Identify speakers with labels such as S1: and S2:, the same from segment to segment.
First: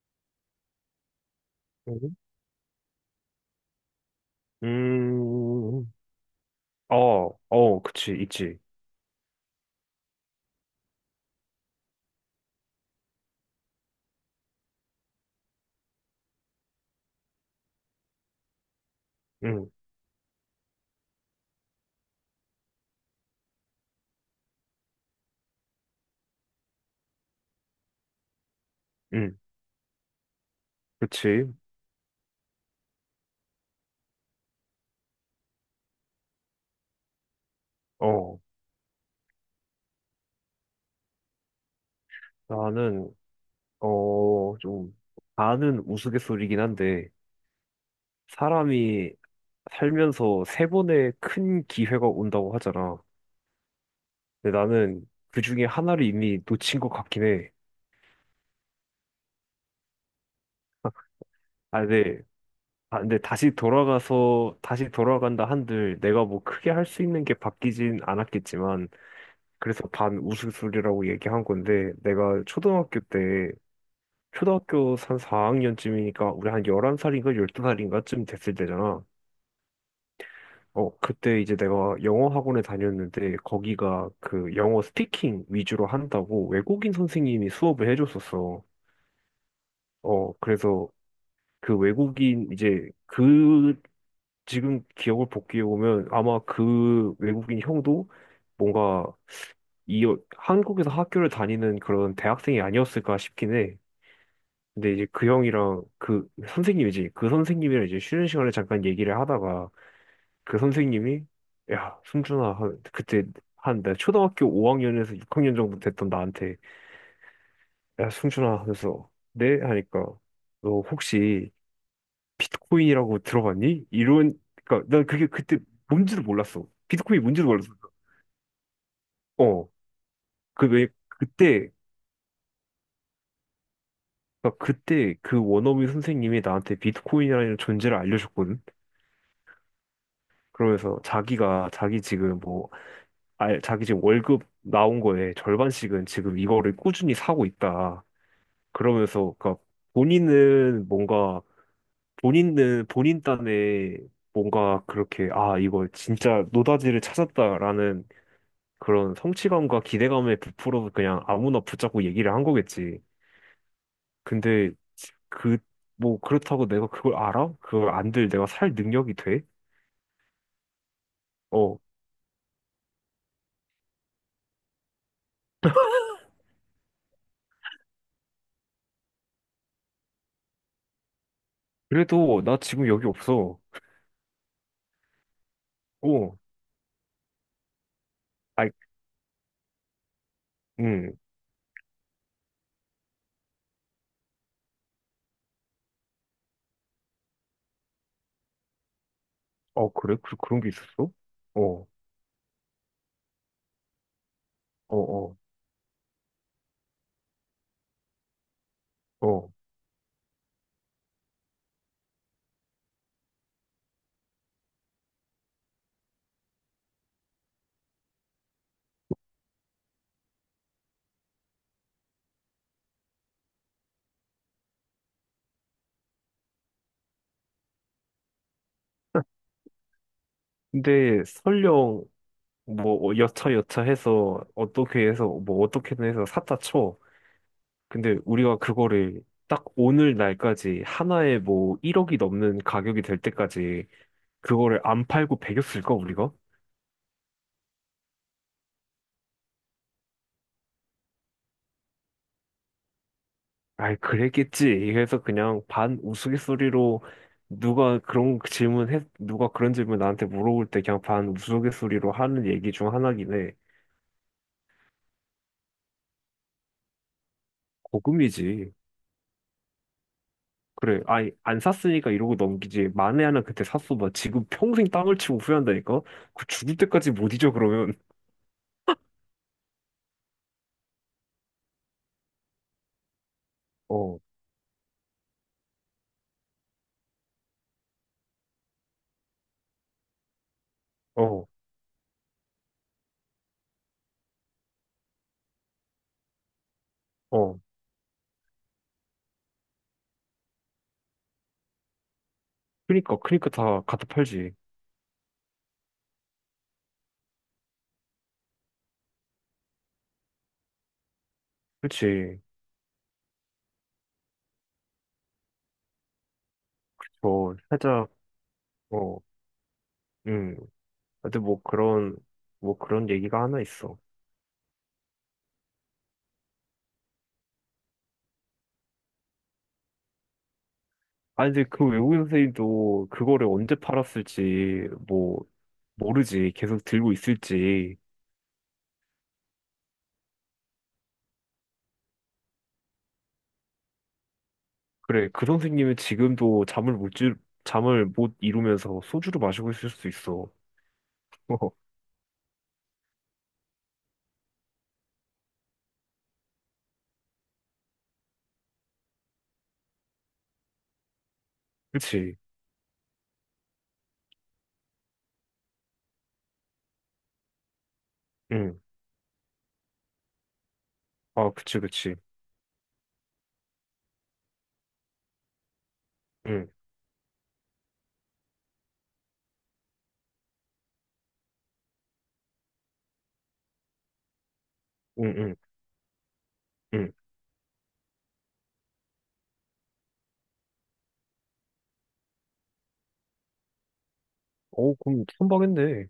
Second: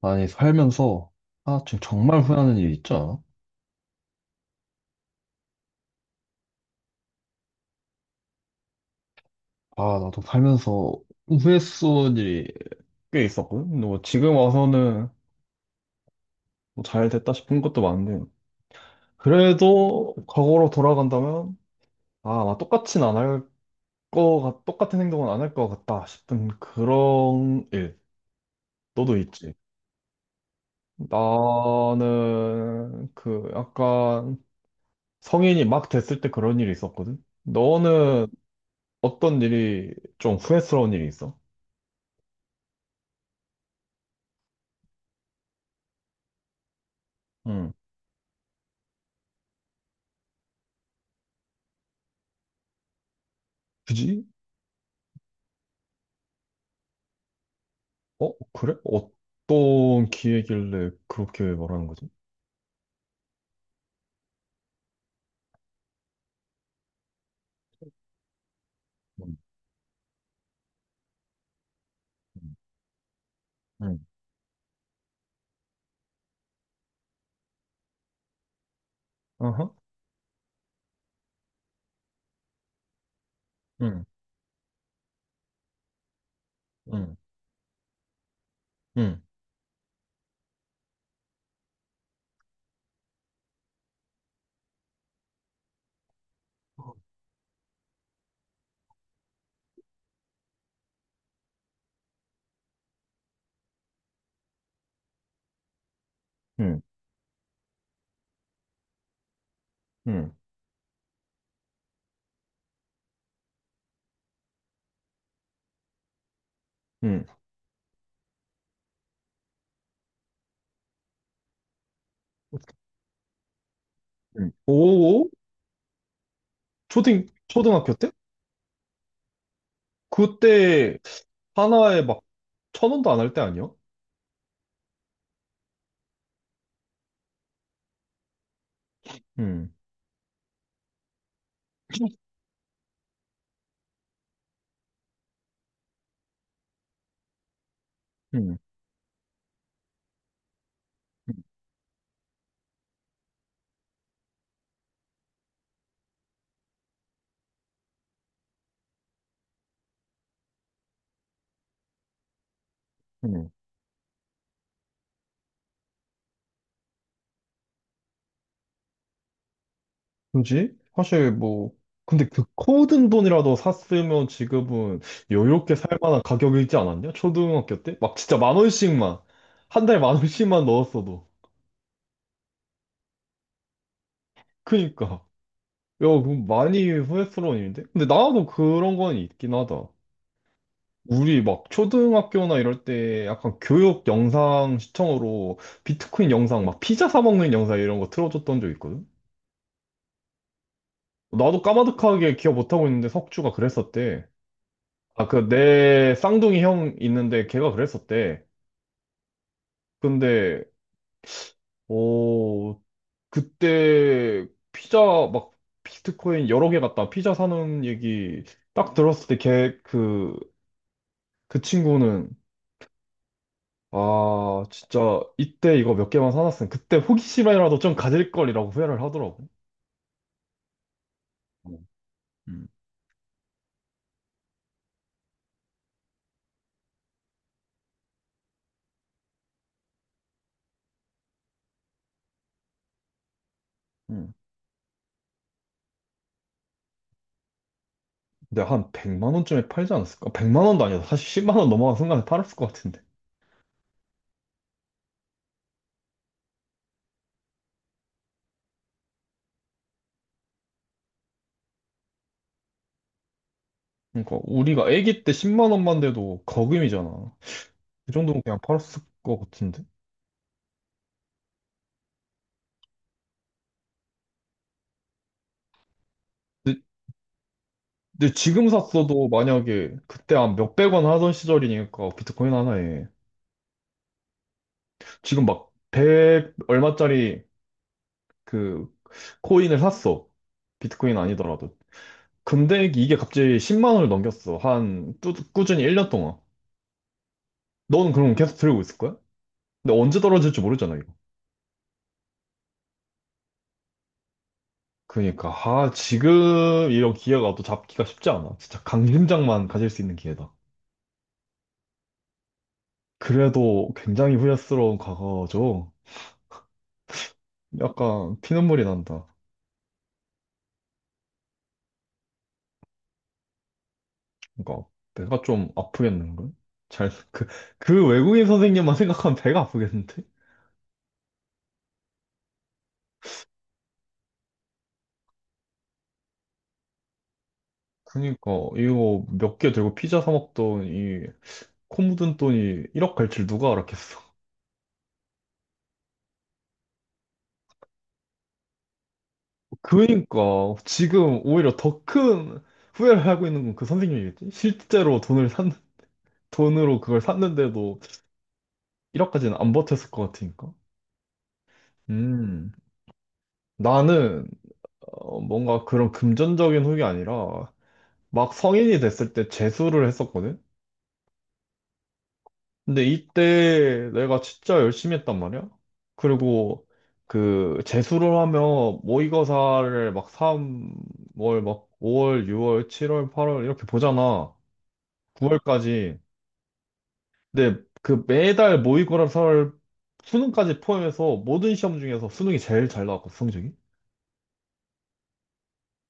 S1: 아니, 살면서, 아, 지금 정말 후회하는 일이 있죠?
S2: 음, 어, 그치, 있지.
S1: 아, 나도 살면서 후회스러운 일이 꽤 있었거든? 근데 뭐 지금 와서는 뭐 잘 됐다 싶은 것도 많은데,
S2: 응,
S1: 그래도 과거로 돌아간다면, 아, 나 똑같진 안 할 똑같은 행동은 안 할 것 같다 싶은 그런 일, 너도
S2: 응,
S1: 있지.
S2: 그치.
S1: 나는 그 약간 성인이 막 됐을 때 그런 일이 있었거든? 너는
S2: 어,
S1: 어떤 일이 좀 후회스러운 일이 있어?
S2: 나는, 좀, 반은 우스갯소리긴 한데,
S1: 응.
S2: 사람이 살면서 세 번의 큰 기회가 온다고 하잖아.
S1: 굳이?
S2: 근데 나는 그 중에 하나를 이미 놓친 것 같긴 해.
S1: 어, 그래? 어떤 기회길래 그렇게
S2: 아,
S1: 말하는 거지?
S2: 근데, 근데 다시 돌아간다 한들, 내가 뭐 크게 할 수 있는 게 바뀌진 않았겠지만,
S1: 음,
S2: 그래서 반 우스갯소리라고 얘기한 건데,
S1: 음, 음.
S2: 초등학교 한 4학년쯤이니까 우리 한 11살인가 12살인가쯤 됐을 때잖아.
S1: 아하,
S2: 그때 이제 내가 영어 학원에 다녔는데
S1: 음,
S2: 거기가 그 영어 스피킹 위주로 한다고 외국인
S1: 음,
S2: 선생님이 수업을 해줬었어.
S1: 음,
S2: 어, 그래서 그 외국인 이제 그 지금 기억을 복귀해 보면 아마 그 외국인 형도 뭔가 이 한국에서 학교를 다니는 그런 대학생이 아니었을까 싶긴 해. 근데 이제 그 형이랑 그
S1: 음,
S2: 선생님이지. 그 선생님이랑 이제 쉬는 시간에 잠깐 얘기를 하다가
S1: 음,
S2: 그 선생님이 그때 한 내가 초등학교 5학년에서 6학년 정도 됐던 나한테
S1: 음.
S2: 야, 승준아 하면서 네? 하니까 너 혹시 비트코인이라고 들어봤니? 이런.
S1: 음.
S2: 그러니까 난 그게
S1: 오,
S2: 그때 뭔지도 몰랐어. 비트코인이
S1: 초등,
S2: 뭔지도 몰랐어.
S1: 초등학교 때?
S2: 어. 그 왜
S1: 그때
S2: 그때
S1: 하나에 막 천 원도 안 할 때 아니야?
S2: 그러니까 그때 그 원어민 선생님이 나한테 비트코인이라는 존재를 알려줬거든.
S1: 음,
S2: 그러면서 자기가 자기 지금 뭐 아, 자기 지금 월급 나온 거에 절반씩은 지금 이거를 꾸준히 사고 있다.
S1: 음,
S2: 그러면서, 그러니까 본인은
S1: 음,
S2: 뭔가, 본인은 본인 딴에 뭔가 그렇게, 아, 이거 진짜 노다지를 찾았다라는 그런 성취감과 기대감에 부풀어서 그냥 아무나 붙잡고 얘기를 한 거겠지.
S1: 음.
S2: 근데 그, 뭐 그렇다고 내가 그걸 알아? 그걸 안들 내가 살 능력이 돼?
S1: 그지? 사실 뭐,
S2: 어,
S1: 근데 그 코든 돈이라도 샀으면 지금은 여유롭게 살 만한 가격이지 않았냐? 초등학교 때? 막 진짜 만 원씩만, 한 달에 만 원씩만 넣었어도.
S2: 그래도 나 지금 여기 없어.
S1: 그니까. 야,
S2: 어,
S1: 그럼 많이 후회스러운 일인데? 근데 나도
S2: 아이,
S1: 그런 건 있긴 하다.
S2: 음,
S1: 우리 막 초등학교나 이럴 때 약간 교육 영상 시청으로 비트코인 영상, 막 피자 사 먹는 영상 이런 거 틀어줬던 적 있거든?
S2: 그래? 그런 게 있었어?
S1: 나도
S2: 어.
S1: 까마득하게 기억 못하고 있는데 석주가 그랬었대.
S2: 어,
S1: 아,
S2: 어,
S1: 그 내 쌍둥이 형 있는데 걔가 그랬었대.
S2: 어.
S1: 근데, 어, 그때 피자 막 비트코인 여러 개 갖다 피자 사는 얘기 딱 들었을 때걔그 그 친구는 아 진짜 이때 이거 몇 개만 사놨으면 그때 호기심이라도 좀 가질 걸이라고 후회를 하더라고.
S2: 근데
S1: 어,
S2: 설령
S1: 음.
S2: 뭐 여차 여차 해서 어떻게 해서 뭐 어떻게든 해서 샀다 쳐. 근데 우리가 그거를 딱 오늘 날까지 하나에 뭐 1억이 넘는 가격이 될 때까지
S1: 음.
S2: 그거를 안 팔고 배겼을까 우리가?
S1: 근데 한 100만 원쯤에 팔지 않았을까? 100만 원도 아니다. 사실 10만 원 넘어간 순간에 팔았을 것 같은데.
S2: 아이, 그랬겠지. 그래서 그냥 반 우스갯소리로 누가 그런 질문 나한테 물어볼 때 그냥 반 우스갯소리로 하는 얘기 중 하나긴 해.
S1: 그러니까 우리가 아기 때 10만 원만 돼도 거금이잖아. 그 정도면 그냥
S2: 고금이지.
S1: 팔았을 것 같은데.
S2: 그래. 아니, 안 샀으니까 이러고 넘기지. 만에 하나 그때 샀어. 봐. 지금 평생 땅을 치고 후회한다니까? 그 죽을
S1: 근데,
S2: 때까지 못 잊어, 그러면.
S1: 근데 지금 샀어도 만약에 그때 한 몇백 원 하던 시절이니까 비트코인 하나에
S2: 어,
S1: 지금 막 100 얼마짜리 그 코인을 샀어. 비트코인
S2: 어,
S1: 아니더라도. 근데 이게 갑자기 10만 원을 넘겼어. 꾸준히 1년 동안.
S2: 어.
S1: 넌 그럼 계속 들고 있을 거야? 근데 언제 떨어질지 모르잖아, 이거.
S2: 그니까, 다 갖다 팔지.
S1: 그러니까, 아, 지금 이런 기회가 또 잡기가 쉽지 않아. 진짜 강심장만 가질 수 있는 기회다.
S2: 그치.
S1: 그래도 굉장히 후회스러운 과거죠.
S2: 살짝,
S1: 약간 피눈물이
S2: 어,
S1: 난다.
S2: 음. 근데 뭐 그런 얘기가 하나 있어.
S1: 그러니까, 배가 좀 아프겠는걸? 잘, 그, 그 외국인 선생님만 생각하면 배가 아프겠는데?
S2: 아니, 근데 그 외국인 선생님도 그거를 언제 팔았을지, 뭐, 모르지. 계속 들고 있을지.
S1: 그러니까, 이거 몇 개 들고 피자 사 먹던 이, 코 묻은 돈이 1억 갈 줄 누가 알았겠어.
S2: 그래, 그 선생님은 지금도 잠을 못 이루면서 소주를 마시고 있을 수
S1: 그러니까
S2: 있어.
S1: 지금 오히려 더 큰 후회를 하고 있는 건 그 선생님이겠지? 실제로 돈을 산 돈으로 그걸 샀는데도 1억까지는 안 버텼을 것 같으니까.
S2: 그치.
S1: 음. 나는 어, 뭔가 그런 금전적인 후기 아니라 막
S2: 응.
S1: 성인이 됐을 때 재수를 했었거든.
S2: 아, 그치, 그치.
S1: 근데 이때 내가 진짜 열심히 했단 말이야.
S2: 응,
S1: 그리고 그 재수를 하면 모의고사를 막 3월, 막 5월, 6월, 7월, 8월 이렇게 보잖아.
S2: 응, 응,
S1: 9월까지.
S2: 응.
S1: 근데 그 매달 모의고사 설 수능까지 포함해서 모든 시험 중에서 수능이 제일 잘 나왔거든, 성적이.
S2: 그럼 선박인데.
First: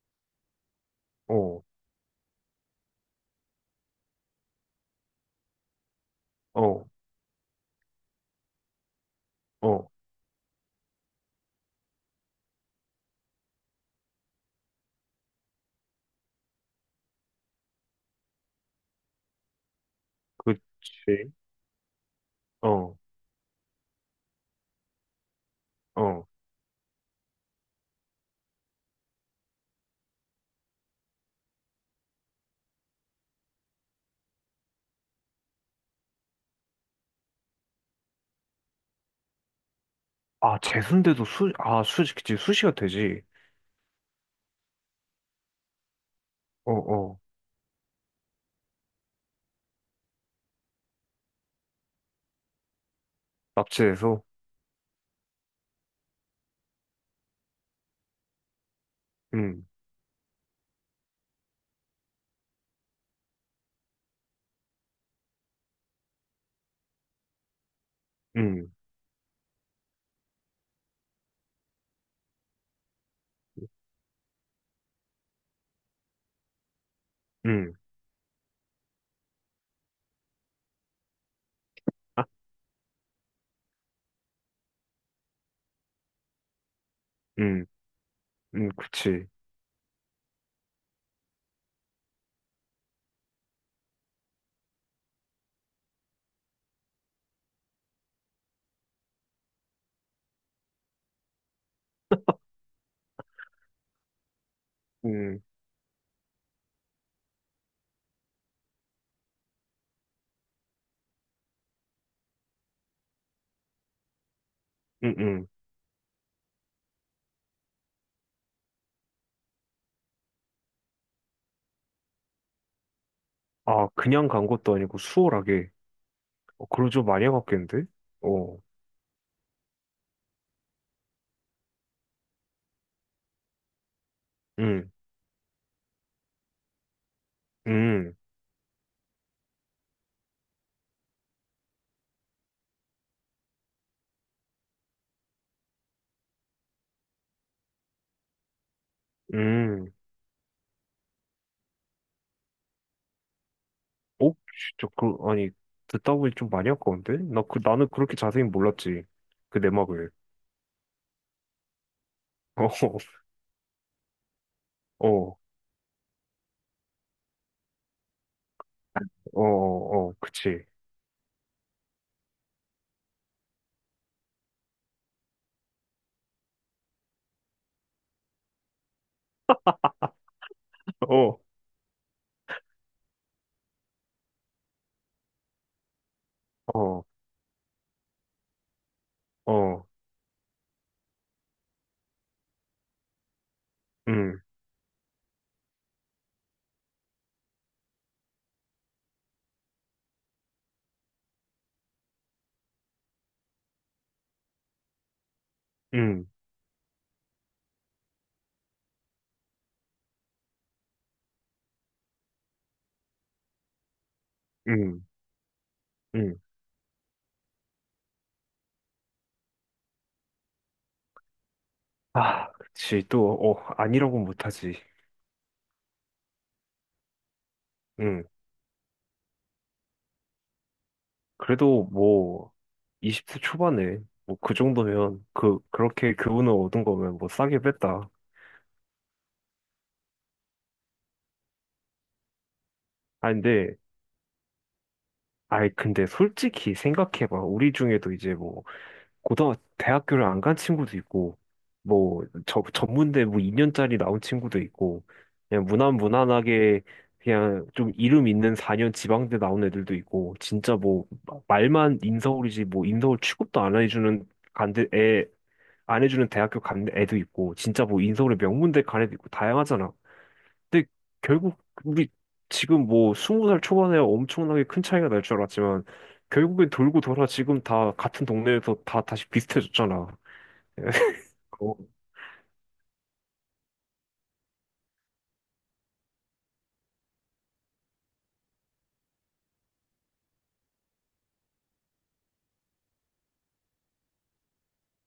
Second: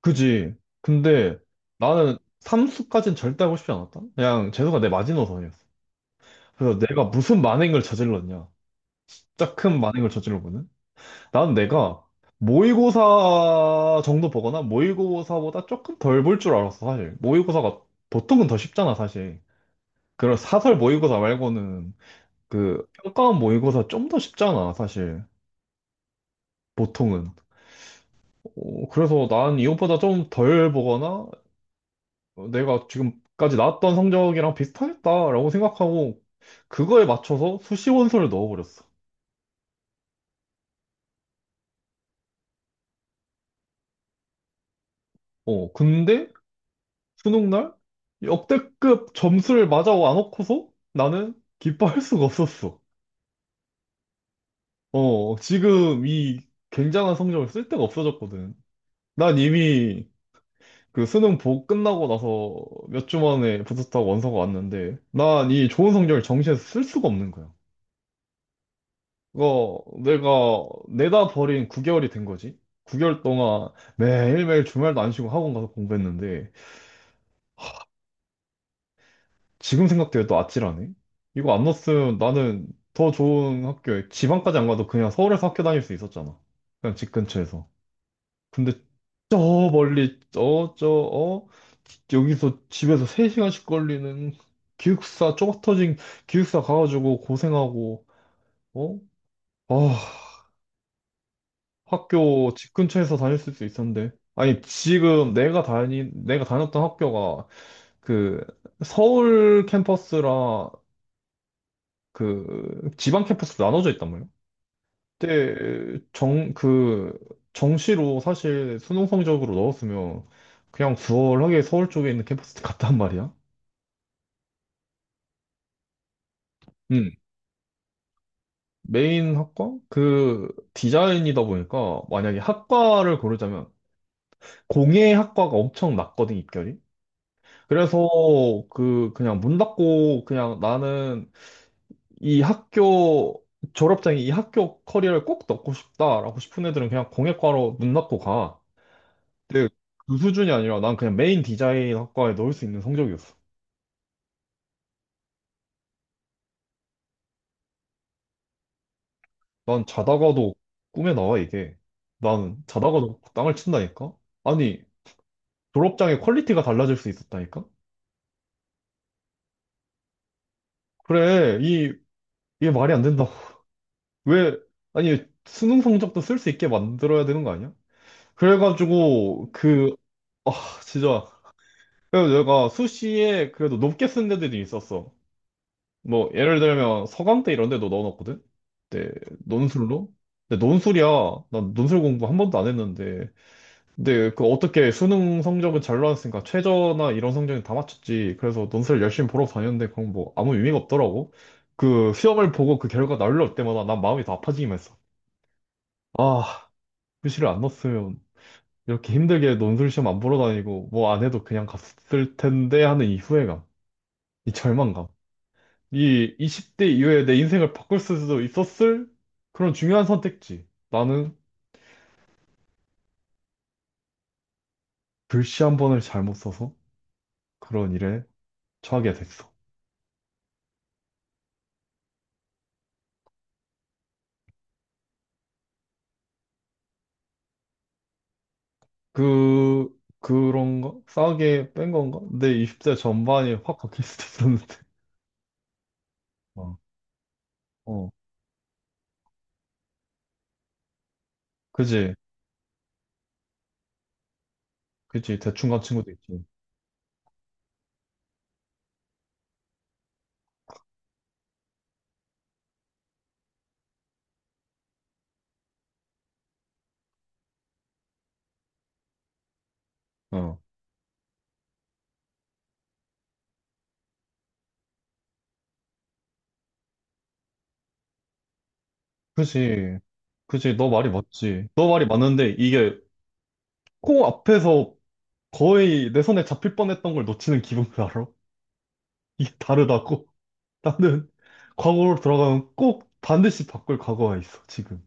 S1: 그지. 근데
S2: 어,
S1: 나는 삼수까지는 절대 하고 싶지 않았다. 그냥 재수가 내 마지노선이었어. 그래서
S2: 어,
S1: 내가 무슨 만행을 저질렀냐. 짝큰
S2: 어.
S1: 만행을 저질러보는. 나는 내가 모의고사 정도 보거나 모의고사보다 조금 덜 볼 줄 알았어, 사실. 모의고사가 보통은 더 쉽잖아, 사실. 그런 사설 모의고사
S2: 그치.
S1: 말고는 그
S2: 어,
S1: 평가원 모의고사 좀 더 쉽잖아, 사실.
S2: 어.
S1: 보통은. 어, 그래서 난 이것보다 좀 덜 보거나 어, 내가 지금까지 나왔던 성적이랑 비슷하겠다라고 생각하고 그거에 맞춰서 수시 원서를 넣어버렸어.
S2: 아, 재수인데도 그치. 수시가 되지.
S1: 어, 근데
S2: 어, 어.
S1: 수능 날 역대급 점수를 맞아 와놓고서 나는 기뻐할 수가 없었어.
S2: 납치해서.
S1: 어, 지금 이 굉장한 성적을 쓸 데가 없어졌거든. 난
S2: 응,
S1: 이미 그 수능 보 끝나고 나서 몇 주 만에 붙었다고 원서가 왔는데 난 이 좋은 성적을 정시에서 쓸 수가 없는 거야.
S2: 응,
S1: 이거 내가 내다 버린 9개월이 된 거지. 9개월 동안 매일매일 주말도 안 쉬고 학원 가서 공부했는데
S2: 응.
S1: 지금 생각해도 또 아찔하네. 이거 안 넣었으면
S2: 아,
S1: 나는 더 좋은 학교에 지방까지 안 가도 그냥 서울에서 학교 다닐 수 있었잖아. 그냥 집
S2: 응,
S1: 근처에서.
S2: 응,
S1: 근데
S2: 그치.
S1: 저 멀리 저 어? 여기서 집에서 3시간씩 걸리는 기숙사 좁아터진 기숙사 가가지고 고생하고 어? 아 학교 집 근처에서 다닐 수 있었는데. 아니, 지금
S2: 응,
S1: 내가 다녔던 학교가 그 서울 캠퍼스랑 그 지방 캠퍼스로 나눠져 있단 말이야.
S2: 응, 응.
S1: 그 정시로 사실 수능 성적으로 넣었으면 그냥 수월하게 서울 쪽에 있는 캠퍼스 갔단 말이야.
S2: 아, 그냥 간 것도 아니고 수월하게. 그러죠.
S1: 음.
S2: 많이 갔겠는데. 어,
S1: 메인 학과? 그 디자인이다 보니까 만약에 학과를 고르자면
S2: 응,
S1: 공예 학과가 엄청 낮거든, 입결이. 그래서
S2: 응,
S1: 그 그냥 문 닫고 그냥 나는 이 학교 졸업장에 이 학교 커리어를 꼭 넣고 싶다라고 싶은 애들은 그냥 공예과로 문 닫고 가. 근데
S2: 응.
S1: 그 수준이 아니라 난 그냥 메인 디자인 학과에 넣을 수 있는 성적이었어.
S2: 어? 진짜 아니, 듣다 보니 좀 많이 아까운데? 나 그 나는 그렇게 자세히 몰랐지. 그
S1: 난
S2: 내막을.
S1: 자다가도 꿈에 나와 이게. 난 자다가도 땅을 친다니까? 아니
S2: 어, 어,
S1: 졸업장의 퀄리티가 달라질 수 있었다니까?
S2: 어, 어, 그치,
S1: 그래 이 이게 말이 안 된다고. 왜 아니 수능 성적도 쓸 수 있게 만들어야 되는 거 아니야? 그래가지고 그 아, 진짜. 그래서 내가 수시에 그래도 높게 쓴 데들이 있었어. 뭐, 예를 들면 서강대 이런 데도 넣어놨거든? 네, 논술로? 근데 논술이야. 난 논술 공부 한 번도 안 했는데.
S2: 어.
S1: 근데
S2: 어어음음음음아
S1: 그 어떻게 수능 성적은 잘 나왔으니까 최저나 이런 성적은 다 맞췄지. 그래서 논술 열심히 보러 다녔는데 그건 뭐 아무 의미가 없더라고. 그 시험을 보고 그 결과 날려올 때마다 난 마음이 더 아파지기만 했어. 아, 수시를 안 넣었으면 이렇게 힘들게 논술 시험 안 보러 다니고 뭐 안 해도 그냥 갔을 텐데 하는 이 후회감. 이 절망감. 이 20대 이후에 내 인생을 바꿀 수도 있었을 그런 중요한 선택지. 나는
S2: 그치. 또 아니라고 못하지.
S1: 글씨 한 번을 잘못 써서 그런 일에
S2: 음
S1: 처하게 됐어.
S2: 그래도 뭐 20대 초반에 뭐 그 정도면 그 그렇게 교훈을 얻은 거면 뭐 싸게 뺐다.
S1: 그, 그런 가 싸게 뺀 건가? 내 20대
S2: 아
S1: 전반이
S2: 근데
S1: 확 바뀔 수도 있었는데.
S2: 아이, 근데 솔직히
S1: 어,
S2: 생각해봐. 우리
S1: 어.
S2: 중에도 이제 뭐 고등학 대학교를 안 간 친구도 있고
S1: 그지?
S2: 뭐 전문대 뭐 2년짜리 나온 친구도 있고,
S1: 그지?
S2: 그냥
S1: 대충 간
S2: 무난
S1: 친구도 있지.
S2: 무난하게 그냥 좀 이름 있는 4년 지방대 나온 애들도 있고, 진짜 뭐 말만 인서울이지 뭐 인서울 취급도 안 해주는, 간대 애 안 해주는 대학교 간 애도 있고, 진짜 뭐 인서울의 명문대 간 애도 있고 다양하잖아.
S1: 어.
S2: 근데 결국 우리 지금 뭐 스무 살 초반에 엄청나게 큰 차이가 날 줄 알았지만 결국엔 돌고 돌아 지금 다 같은 동네에서 다 다시
S1: 그지?
S2: 비슷해졌잖아.
S1: 그지? 너 말이 맞지.
S2: 어,
S1: 너 말이 맞는데 이게 코 앞에서 거의 내 손에 잡힐 뻔했던 걸 놓치는 기분 알아? 이게 다르다고? 나는 과거로 돌아가면 꼭 반드시 바꿀 과거가 있어, 지금.